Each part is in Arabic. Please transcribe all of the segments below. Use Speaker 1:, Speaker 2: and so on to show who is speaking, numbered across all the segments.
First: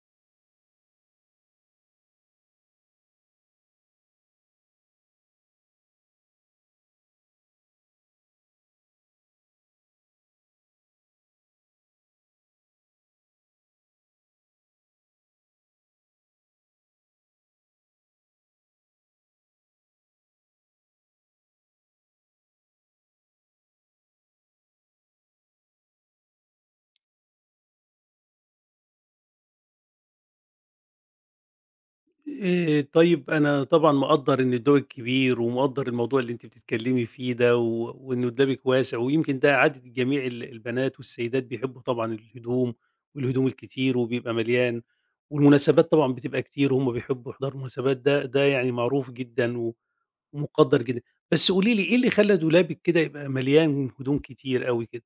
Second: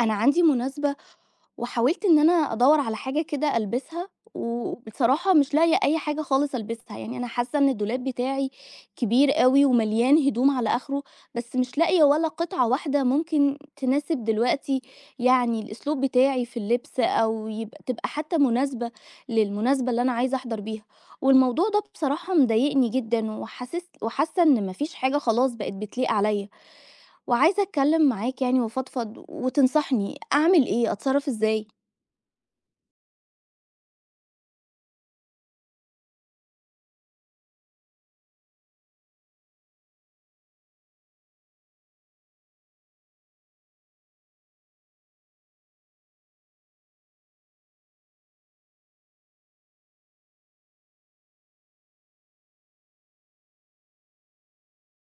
Speaker 1: أنا عندي مناسبة وحاولت إن أنا أدوّر على حاجة كده ألبسها، وبصراحة مش لاقية أي حاجة خالص ألبسها، يعني أنا حاسة إن الدولاب بتاعي كبير أوي ومليان هدوم على آخره، بس مش لاقية ولا قطعة واحدة ممكن تناسب دلوقتي يعني الأسلوب بتاعي في اللبس، أو تبقى حتى مناسبة للمناسبة اللي أنا عايزة أحضر بيها، والموضوع ده بصراحة مضايقني جدًا، وحاسة إن ما فيش حاجة خلاص بقت بتليق عليَّ. وعايزة أتكلم معاك يعني وأفضفض وتنصحني أعمل إيه، أتصرف إزاي؟
Speaker 2: طيب أنا طبعًا مقدّر إن دولِك كبير، ومقدّر الموضوع اللي أنتِ بتتكلمي فيه ده، وإنه دولابِك واسع، ويمكن ده عادة جميع البنات والسيدات بيحبوا طبعًا الهدوم، والهدوم الكتير وبيبقى مليان، والمناسبات طبعًا بتبقى كتير، وهُم بيحبوا يحضروا المناسبات ده يعني معروف جدًا ومُقدّر جدًا. بس قولي لي إيه اللي خلّى دولابِك كده يبقى مليان هدوم كتير أوي كده؟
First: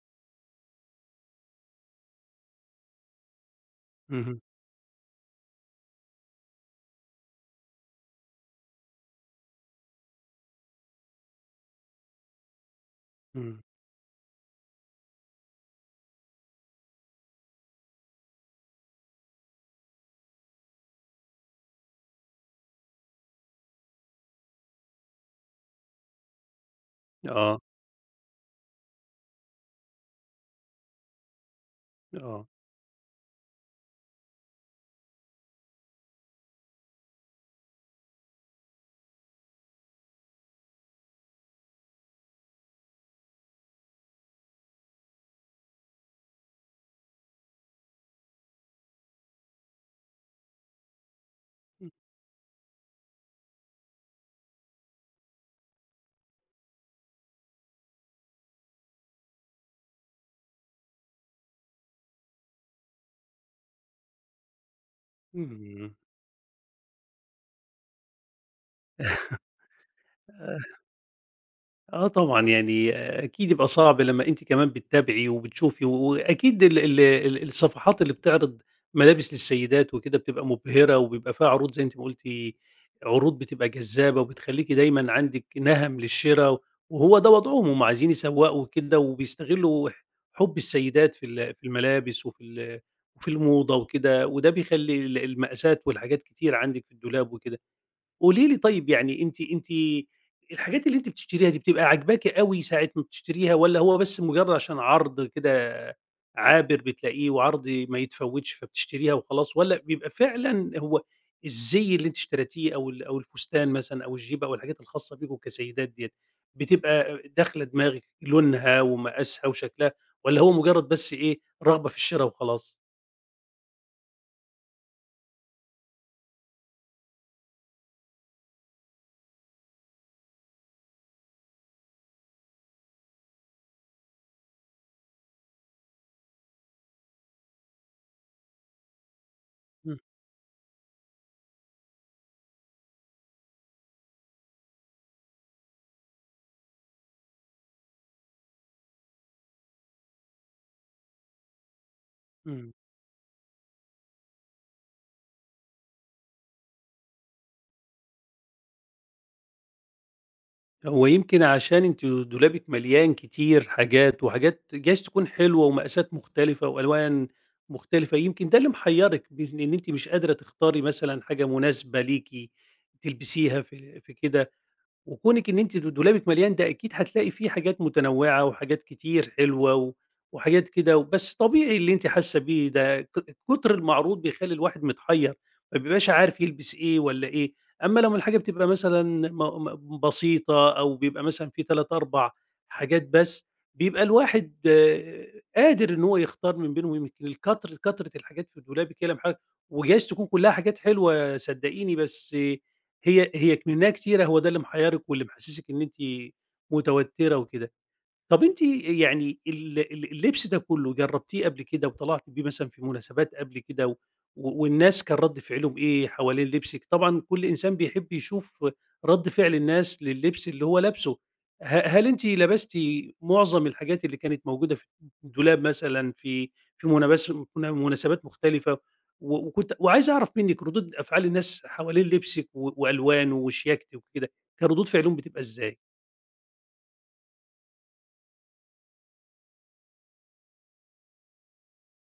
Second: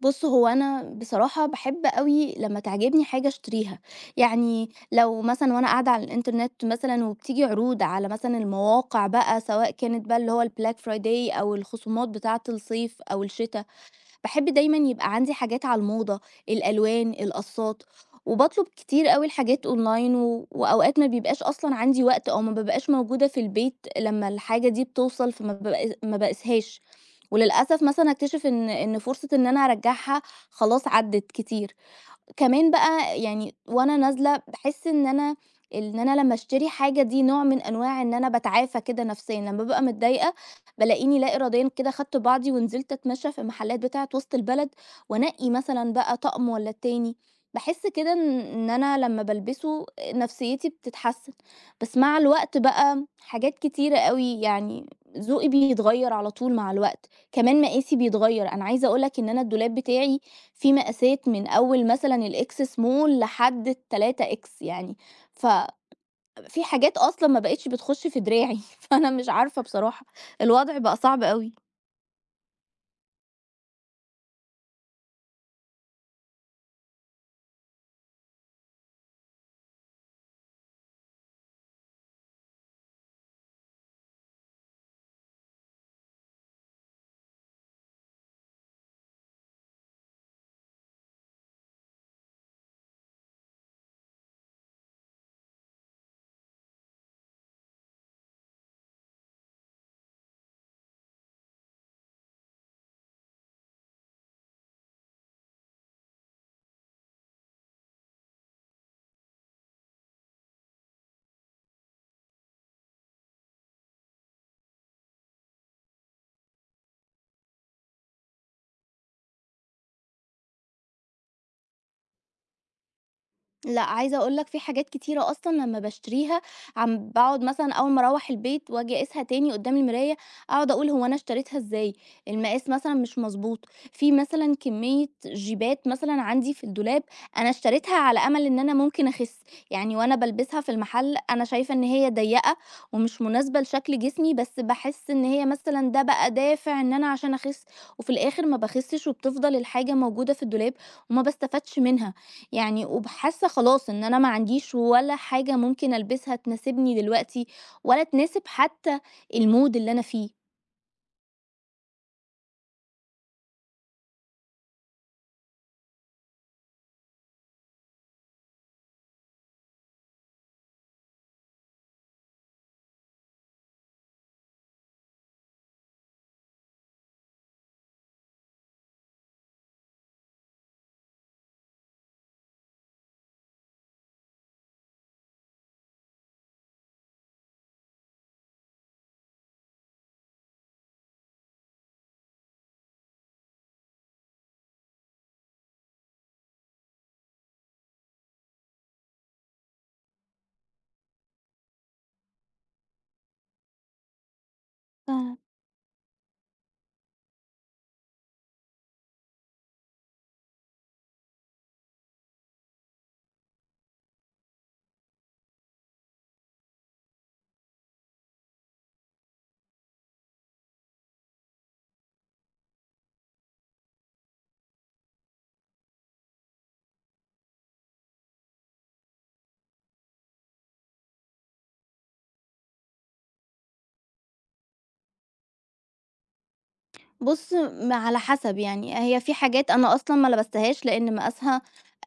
Speaker 1: بُص، هو أنا بصراحة باحب أوي لمّا تعجبني حاجة أشتريها،
Speaker 2: اهم،
Speaker 1: يعني لو مثلًا وأنا قاعدة على الإنترنت مثلًا وبتيجي عروض على مثلًا المواقع بقى، سواء كانت بقى اللي هو الBlack Friday أو الخصومات بتاعة الصيف أو
Speaker 2: إمم،
Speaker 1: الشتا. باحب دايمًا يبقى عندي حاجات على الموضة، الألوان، القصّات، وباطلب كتير أوي الحاجات أونلاين، و وأوقات ما بيبقاش أصلًا عندي وقت، أو ما بابقاش موجودة في البيت لمّا الحاجة دي بتوصل، فما باق ما باقيسهاش،
Speaker 2: آه،
Speaker 1: وللأسف مثلًا أكتشف إن فرصة إن أنا أرجّعها خلاص عدِّت كتير.
Speaker 2: آه،
Speaker 1: كمان بقى يعني وأنا نازلة باحس إن أنا، إن أنا لمّا أشتري حاجة دي نوع من أنواع إن أنا باتعافى كده نفسيًا، لمّا بابقى متضايقة بالاقيني لا إراديًا كده خدت بعضي ونزلت أتمشى في المحلات بتاعة وسط البلد، وأنقي مثلًا بقى طقم والّا التاني، باحس كده إن أنا لمّا بالبسه نفسيتي بتتحسن، بس مع الوقت بقى حاجات كتيرة أوي يعني ذوقي بيتغير على طول مع الوقت، كمان مقاسي بيتغير، أنا عايزة أقول لك إن أنا الدولاب بتاعي في مقاسات من أول مثلًا الX small لحد ال3X يعني،
Speaker 2: إمم.
Speaker 1: ففي حاجات أصلًا ما بقتش بتخش في دراعي، فأنا مش عارفة بصراحة، الوضع بقى صعب أوي.
Speaker 2: آه طبعًا، يعني أكيد يبقى صعب لمّا أنتِ كمان بتتابعي وبتشوفي، وأكيد ال ال ال الصفحات اللي بتعرض ملابس للسيدات وكده بتبقى مبهرة، وبيبقى فيها عروض زي أنتِ ما قُلتِ، عروض بتبقى جذابة وبتخلّيكِ دايمًا عندِك نَهَم للشرا، وهو ده وضعهم، هُم عايزين يسوّقوا كده وبيستغلوا حُب السيدات في الملابس وفي الموضة وكده، وده بيخلّي المقاسات والحاجات كتير عندِك في الدولاب وكده. قولي لي طيب يعني أنتِ الحاجات اللي أنتِ بتشتريها دي بتبقى عاجباكِ أوي ساعة ما بتشتريها والّا هو بس مجرد عشان عرض كده عابر بتلاقيه وعرض ما يتفوّتش فبتشتريها وخلاص، والّا بيبقى فعلًا هو الزي اللي أنتِ اشتريتيه أو الفستان مثلًا أو الجيبة أو الحاجات الخاصة بيكم كسيدات ديّة، بتبقى داخلة دماغِك لونها ومقاسها وشكلها والّا هو مجرد بس إيه، رغبة في الشرا وخلاص؟
Speaker 1: لأ، عايزة أقول لك، في حاجات كتيرة أصلًا لمّا باشتريها عم باقعد مثلًا أول ما أروّح البيت وآجي أقيسها تاني قدّام المراية، أقعد أقول هو أنا اشتريتها إزاي؟ المقاس مثلًا مش مضبوط، في مثلًا كمية جيبات مثلًا عندي في الدولاب أنا اشتريتها على أمل إن أنا ممكن أخس، يعني
Speaker 2: إمم،
Speaker 1: وأنا بالبسها في المحل أنا شايفة إن هي ضيّقة ومش مناسبة لشكل جسمي، بس باحس إن هي مثلًا ده بقى دافع إن أنا عشان أخس، وفي الآخر ما باخسش وبتفضل الحاجة موجودة في الدولاب وما باستفادش منها.
Speaker 2: إمم.
Speaker 1: يعني وب حاسة خلاص إن أنا ما عنديش ولا حاجة ممكن ألبسها تناسبني دلوقتي، ولا تناسب حتى الmood اللي أنا فيه.
Speaker 2: هو يمكن عشان أنتِ دولابِك مليان كتير حاجات، وحاجات جايز تكون حلوة ومقاسات مختلفة وألوان مختلفة، يمكن ده اللي محيّرِك بين إن أنتِ مش قادرة تختاري مثلًا حاجة مناسبة ليكِ تلبسيها في كده. وكونِك إن أنتِ دولابِك مليان ده أكيد هتلاقي فيه حاجات متنوعة وحاجات كتير حلوة وحاجات كده، بس طبيعي اللي أنتِ حاسة بيه ده كتر المعروض بيخلّي الواحد متحيّر، ما بيبقاش عارف يلبس إيه والّا إيه، أمّا لمّا الحاجة بتبقى مثلًا م م بسيطة أو بيبقى مثلًا في 3، 4 حاجات بس، بيبقى الواحد آه، قادر إن هو يختار من بينهم، يمكن كترة الحاجات في دولابِك هي اللي محيّرة وجايز تكون كلّها حاجات حلوة صدّقيني، بس هي منها كتيرة، هو ده اللي محيّرِك
Speaker 1: ف
Speaker 2: واللي محسّسِك إن أنتِ متوتّرة وكده. طب أنتِ يعني ال ال اللبس ده كلّه جرّبتيه قبل كده وطلعتِ بيه مثلًا في مناسبات قبل كده والناس كان رَد فعلهم إيه حوالين لبسِك؟ طبعًا كل إنسان بيحب يشوف رَد فعل الناس لللبس اللي هو لابسه، هل أنتِ لبستِ معظم الحاجات اللي كانت موجودة في الدولاب مثلًا في مناسبات مختلفة؟ وكنت وعايز أعرف منِّك ردود أفعال الناس حوالين لبسِك وألوانه وشياكته وكده، كان ردود فعلهم بتبقى إزاي؟
Speaker 1: بُص، على حسب يعني، هي في حاجات أنا أصلًا ما لبستهاش لإن مقاسها،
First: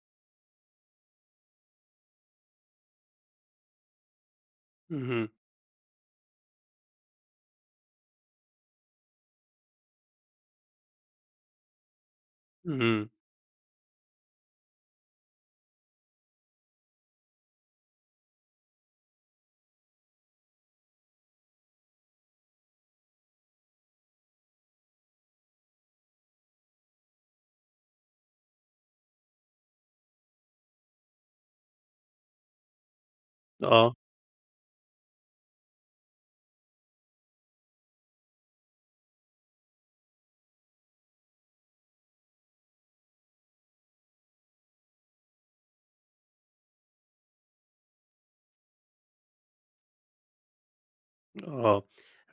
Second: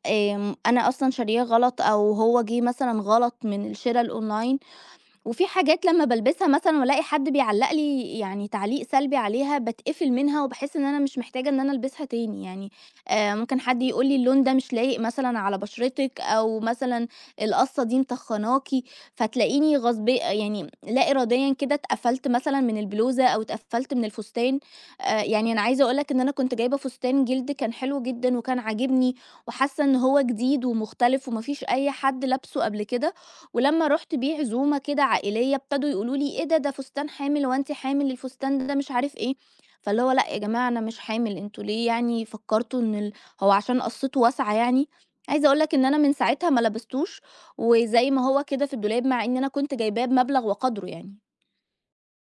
Speaker 1: أنا أصلًا شارياه غلط، أو هو جِه مثلًا غلط من الشِرا الأونلاين،
Speaker 2: اهم،
Speaker 1: وفي حاجات لمّا بالبسها مثلًا والاقي حد بيعلّق لي يعني تعليق سلبي عليها باتقفل منها، وباحس إن أنا مش محتاجة إن أنا ألبسها تاني، يعني
Speaker 2: اهم،
Speaker 1: ممكن حد يقول لي اللون ده مش لايق مثلًا على بشرتِك، أو مثلًا القصة دي مطخناكِ، فتلاقيني غصب يعني لا إراديًا كده اتقفلت مثلًا من البلوزة أو اتقفلت من الفستان، يعني أنا عايزة أقول لك إن أنا كنت جايبة فستان جلد كان حلو جدًا وكان عاجبني، وحاسة إن هو جديد ومختلف وما فيش أي حد لابسه قبل كده. ولمّا
Speaker 2: آه.
Speaker 1: رُحت بيه عزومة كده عائلية، ابتدوا يقولوا لي: "إيه ده، ده فستان حامل، هو أنتِ حامل؟ الفستان ده مش عارف إيه." فاللي هو لأ يا جماعة، أنا مش حامل، أنتم ليه يعني فكّرتوا إن هو عشان قصته واسعة يعني؟ عايزة أقول لك إن أنا من ساعتها ما لبستوش، وزي ما هو كده في الدولاب، مع إن أنا كنت جايباه بمبلغ وقدره يعني.
Speaker 2: آه.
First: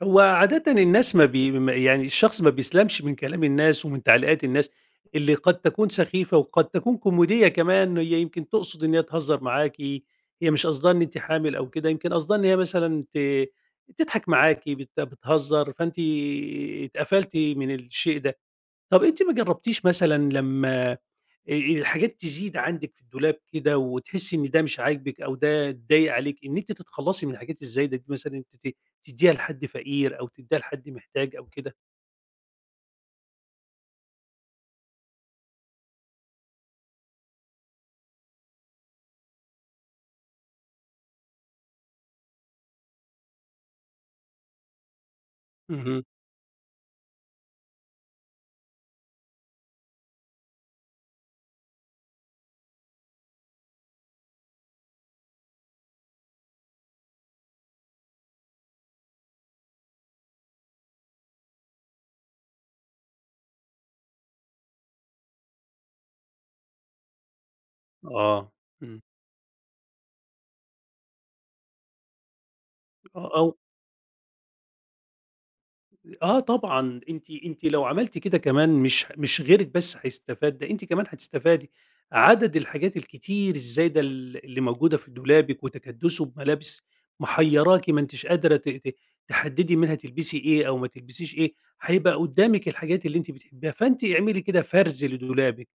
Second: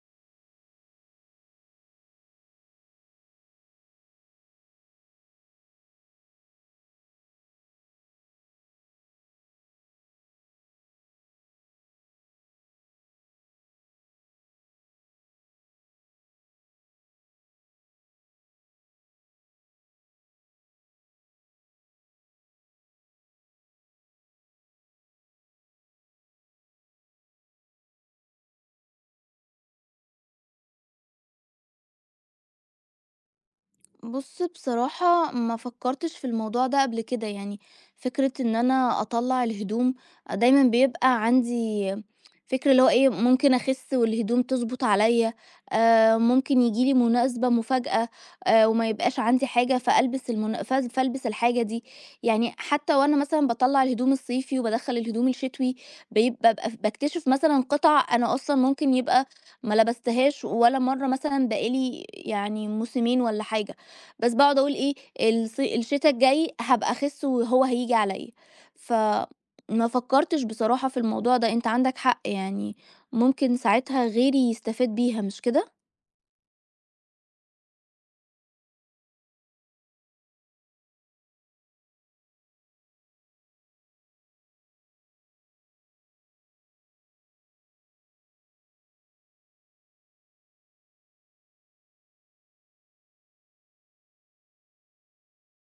Speaker 2: هو عادةً الناس ما بي ما يعني الشخص ما بيسلَمش من كلام الناس ومن تعليقات الناس اللي قد تكون سخيفة وقد تكون كوميدية كمان، هي يمكن تقصد إن هي تهزّر معاكِ، هي مش قصدها إن أنتِ حامل أو كده، يمكن قصدها إن هي مثلًا تضحك معاكِ، بتهزّر، فأنتِ اتقفلتِ من الشيء ده. طَب أنتِ ما جرّبتيش مثلًا لمّا الحاجات تزيد عندِك في الدولاب كده وتحسّي إن ده مش عاجبِك أو ده ضايق عليكِ، إن أنتِ تتخلّصي من الحاجات الزايدة دي مثلًا أنتِ تدّيها لحد فقير أو تدّيها لحد محتاج أو كده؟
Speaker 1: بُص بصراحة ما فكّرتش في الموضوع ده قبل كده، يعني فكرة إن أنا أطلّع الهدوم، آه، دايمًا بيبقى عندي فكرة اللي هو إيه، ممكن أخِس والهدوم تضبُط عليّا،
Speaker 2: اهم.
Speaker 1: ممكن ييجي لي مناسبة مفاجأة وما يبقاش عندي حاجة فألبس المن ف فألبس الحاجة دي، يعني حتى وأنا مثلًا باطلّع الهدوم الصيفي وبادخّل الهدوم الشتوي بابقى باكتشف مثلًا قِطَع أنا أصلًا ممكن يبقى ما لبستهاش ولا مرّة، مثلًا بقى لي يعني موسمين والّا حاجة. بس باقعد أقول إيه، الشتا الجاي هابقى أخس وهو هييجي عليّا،
Speaker 2: آه، إمم،
Speaker 1: فما فكّرتش بصراحة في الموضوع ده، أنت عندك حق يعني،
Speaker 2: أ
Speaker 1: ممكن
Speaker 2: أو
Speaker 1: ساعتها غيري يستفاد بيها، مش كده؟
Speaker 2: آه طبعًا، أنتِ لو عملتِ كده كمان مش غيرِك بس هيستفاد، ده أنتِ كمان هتستفادي. عدد الحاجات الكتير الزايدة اللي موجودة في دولابِك وتكدُّسه بملابس محيّراكِ ما أنتيش قادرة ت ت تحدّدي منها تلبسي إيه أو ما تلبسيش إيه، هيبقى قدّامِك الحاجات اللي أنتِ بتحبيها، فأنتِ اعملي كده فرز لدولابِك.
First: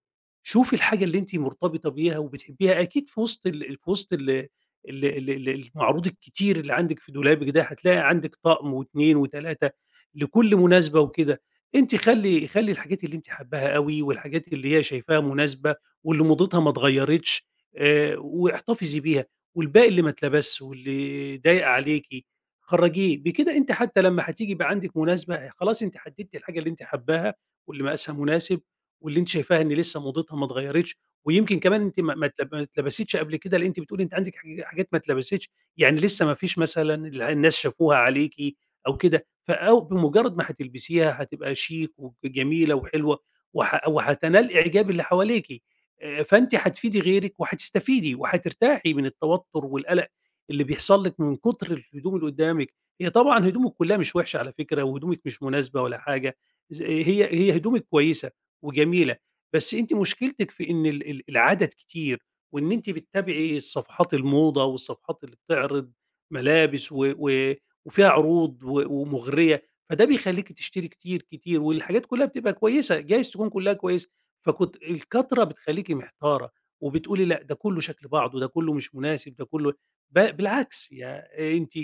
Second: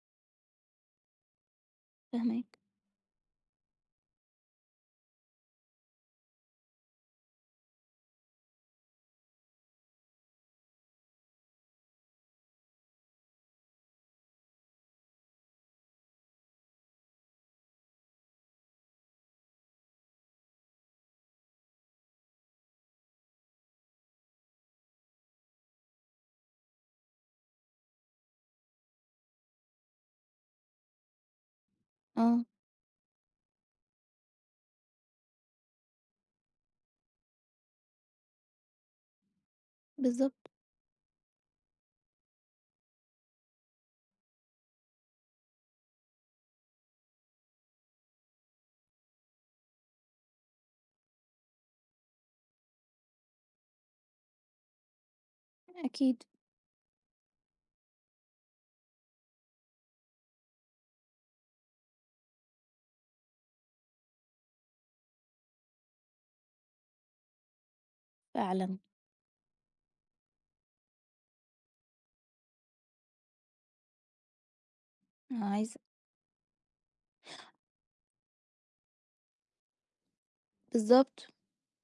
Speaker 2: شوفي الحاجة اللي أنتِ مرتبطة بيها
Speaker 1: فاهماك.
Speaker 2: وبتحبيها، أكيد في وسط ال في وسط ال ال ال ال المعروض الكتير اللي عندِك في دولابِك ده، هتلاقي عندِك طقم و2 و3 لكل مناسبة وكده. أنتِ خلّي خلّي الحاجات اللي أنتِ حاباها أوي والحاجات اللي هي شايفاها مناسبة واللي موضتها ما اتغيّرتش واحتفظي بيها، والباقي اللي ما اتلبسش واللي ضايق عليكِ خرّجيه. بكده أنتِ حتى لمّا هتيجي يبقى عندِك مناسبة، خلاص أنتِ حددتِ الحاجة اللي أنتِ حاباها واللي مقاسها مناسب واللي أنتِ شايفاها إن لسه موضتها ما اتغيّرتش، ويمكن كمان أنتِ ما ما
Speaker 1: آه،
Speaker 2: اتل ما اتلبستش قبل كده، لإن أنتِ بتقولي أنتِ عندِك حاجات ما اتلبستش، يعني لسه ما فيش مثلًا الناس شافوها عليكِ أو كده، فأو بمجرد ما
Speaker 1: بالضبط،
Speaker 2: هتلبسيها هتبقى شيك وجميلة وحلوة وهتنال إعجاب اللي حواليكِ، فأنتِ هتفيدي غيرِك وهتستفيدي وهترتاحي من التوتر والقلق اللي بيحصل لِك من كتر الهدوم اللي قدّامِك، هي طبعًا هدومِك كلها مش وحشة على فكرة وهدومِك مش مناسبة ولا
Speaker 1: أكيد،
Speaker 2: حاجة، ز هي هي هدومِك كويسة. وجميلة، بس أنتِ مشكلتِك في إن ال ال العدد كتير، وإن أنتِ بتتابعي صفحات الموضة والصفحات اللي بتعرض ملابس و و وفيها عروض
Speaker 1: فعلًا.
Speaker 2: ومغرية، فده بيخلّيكِ تشتري كتير، كتير، والحاجات كلّها بتبقى كويسة، جايز تكون كلّها كويسة، فكنت الكترة
Speaker 1: عايزة
Speaker 2: بتخلّيكِ محتارة، وبتقولي لأ ده كلّه شكل بعضه، ده كلّه مش مناسب، ده كلّه بالعكس يع
Speaker 1: بالضبط،
Speaker 2: أنتِ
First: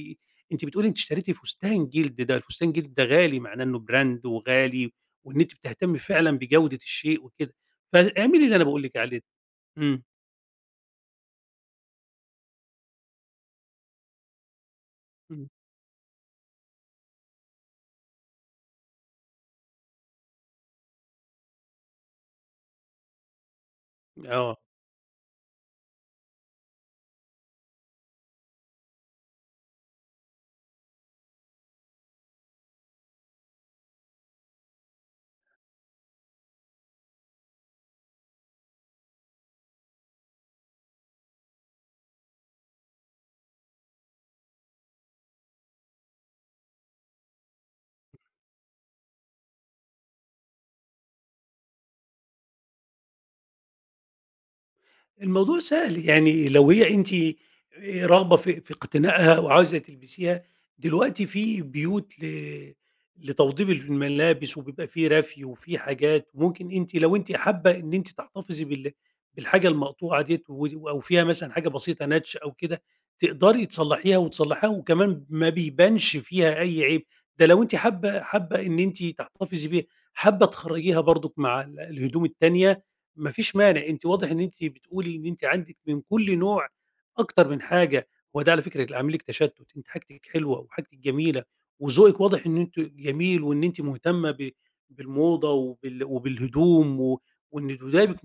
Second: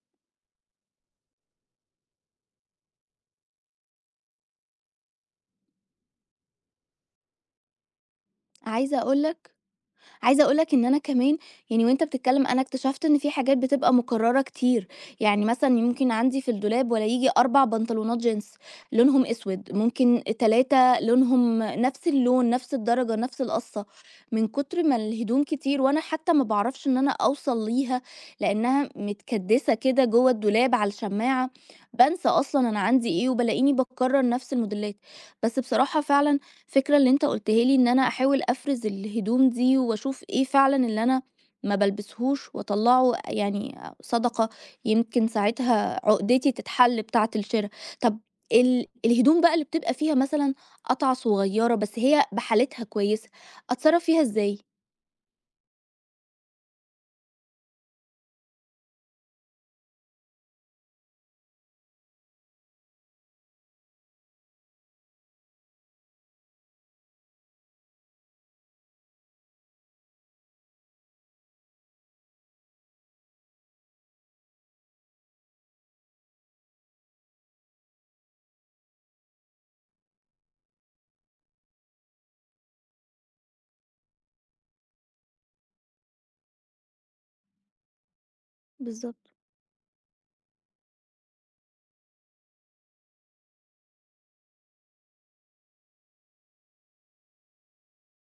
Speaker 2: أنتِ بتقولي أنتِ اشتريتِ فستان جلد، ده الفستان جلد ده غالي معناه إنه براند وغالي وإن أنتِ بتهتمي فعلًا بجودة الشيء وكده، فاعملي اللي أنا باقول لِك
Speaker 1: عايزة
Speaker 2: عليه
Speaker 1: أقول
Speaker 2: ده.
Speaker 1: لك
Speaker 2: إمم،
Speaker 1: عايزة أقول لك إن أنا كمان، يعني وأنت بتتكلم أنا اكتشفت إن في حاجات بتبقى مكررة كتير، يعني
Speaker 2: إمم،
Speaker 1: مثلا ممكن عندي في الدولاب ولا يجي 4 بنطلونات جينز لونهم أسود، ممكن 3 لونهم نفس اللون نفس الدرجة نفس القصة، من
Speaker 2: آه.
Speaker 1: كتر ما الهدوم كتير وأنا حتى ما بعرفش إن أنا أوصل ليها، لأنها متكدسة كده جوه الدولاب على الشماعة، بنسى أصلا أنا عندي إيه وبلاقيني بكرر نفس الموديلات. بس بصراحة فعلا الفكرة اللي أنت قُلتها لي إن أنا أحاول أفرز الهدوم دي وأشوف إيه فعلًا اللي أنا ما بالبسهوش وأطلّعه يعني صدقة، يمكن ساعتها عُقدتي تتحل بتاعة الشِرا. طَب الهدوم بقى اللي بتبقى فيها مثلًا قطعة صغيّرة بس هي بحالتها كويسة، أتصرّف فيها إزاي؟
Speaker 2: الموضوع سهل، يعني لو هي أنتِ راغبة في اقتنائها وعاوزة تلبسيها، دلوقتي في بيوت لتوضيب الملابس وبيبقى في رفي وفي حاجات، وممكن أنتِ لو أنتِ حابة إن أنتِ تحتفظي بالحاجة المقطوعة ديّة و أو فيها مثلًا حاجة بسيطة نَتْش أو كده، تقدري تصلّحيها وتصلّحيها وكمان ما بيبانش فيها أي عيب، ده لو أنتِ حابة حابة إن أنتِ تحتفظي بيها، حابة تخرّجيها برضُك مع الهدوم التانية ما فيش مانع، أنتِ واضح إن أنتِ بتقولي إن أنتِ عندِك من كل نوع أكتر من حاجة، هو ده على فكرة اللي عامل لِك
Speaker 1: بالضبط،
Speaker 2: تشتُّت، أنتِ حاجتِك حلوة وحاجتِك جميلة وذوقِك واضح إن أنتِ جميل وإن أنتِ مهتمة بالموضة وبالهدوم وإن دولابِك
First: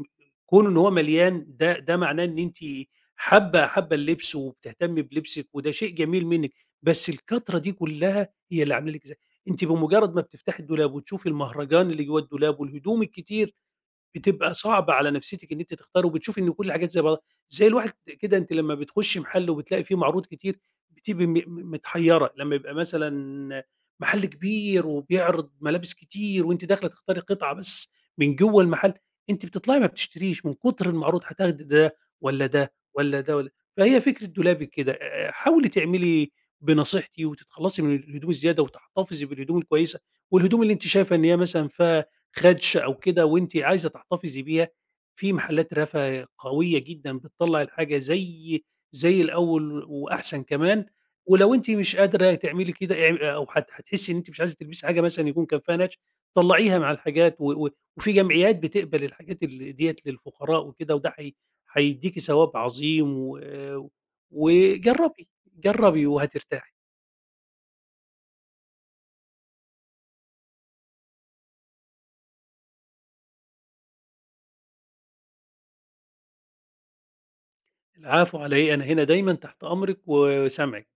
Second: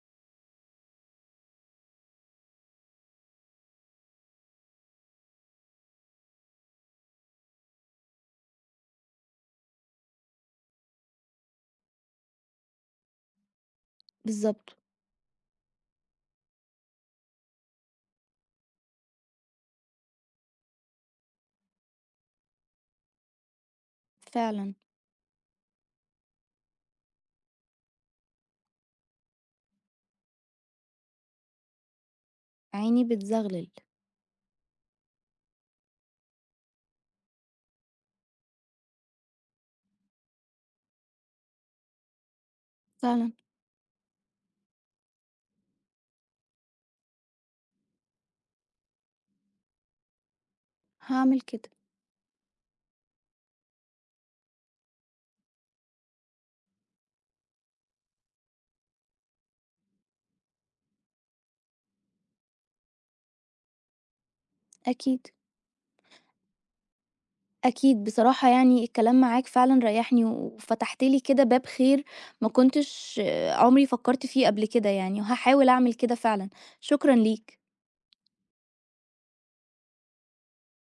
Speaker 2: كون إن هو مليان ده معناه إن أنتِ حابة حابة اللبس وبتهتمي بلبسِك وده شيء جميل منِّك، بس الكترة دي كلّها هي اللي عاملة لِك أنتِ بمجرّد ما بتفتحي الدولاب وتشوفي المهرجان اللي جوّه الدولاب والهدوم الكتير بتبقى
Speaker 1: بالضبط.
Speaker 2: صعبة على نفسيتِك إن أنتِ تختاري، وبتشوفي إن كل الحاجات زي بعضها، زي الواحد كده أنتِ لمّا بتخشي محل وبتلاقي فيه معروض كتير بتبقي م م متحيرة، لمّا يبقى مثلًا محل
Speaker 1: فعلًا،
Speaker 2: كبير وبيعرض ملابس كتير وأنتِ داخلة تختاري قطعة بس من جوّه المحل، أنتِ بتطلعي ما بتشتريش من كتر المعروض، هتاخدي ده والّا ده
Speaker 1: عيني
Speaker 2: والّا ده والّا
Speaker 1: بتزغلل.
Speaker 2: فهي فكرة دولابِك كده، حاولي تعملي بنصيحتي وتتخلّصي من الهدوم الزيادة وتحتفظي بالهدوم الكويسة، والهدوم اللي أنتِ شايفة إن هي مثلًا فيها خدشه أو كده
Speaker 1: فعلًا،
Speaker 2: وأنتِ عايزة تحتفظي بيها، في محلات رفا قوية جدًا بتطلّع الحاجة زي الأول وأحسن كمان،
Speaker 1: هاعمل
Speaker 2: ولو
Speaker 1: كده،
Speaker 2: أنتِ مش قادرة تعملي كده أو هتحسي إن أنتِ مش عايزة تلبسي حاجة مثلًا يكون كان فيها نَتش، طلّعيها مع الحاجات و و وفي جمعيات بتقبل الحاجات ال ديّة للفقراء وكده، وده هي هيديكِ ثواب عظيم و
Speaker 1: أكيد.
Speaker 2: وجرّبي، جرّبي وهترتاحي.
Speaker 1: أكيد بصراحة يعني الكلام معاك فعلًا ريحني، وفتحت لي كده باب خير، ما كنتش عمري فكرت فيه قبل كده يعني، وهاحاول أعمل كده فعلًا، شكرًا ليك.
Speaker 2: العفو على إيه، أنا هنا دايمًا تحت أمرِك وسمعِك.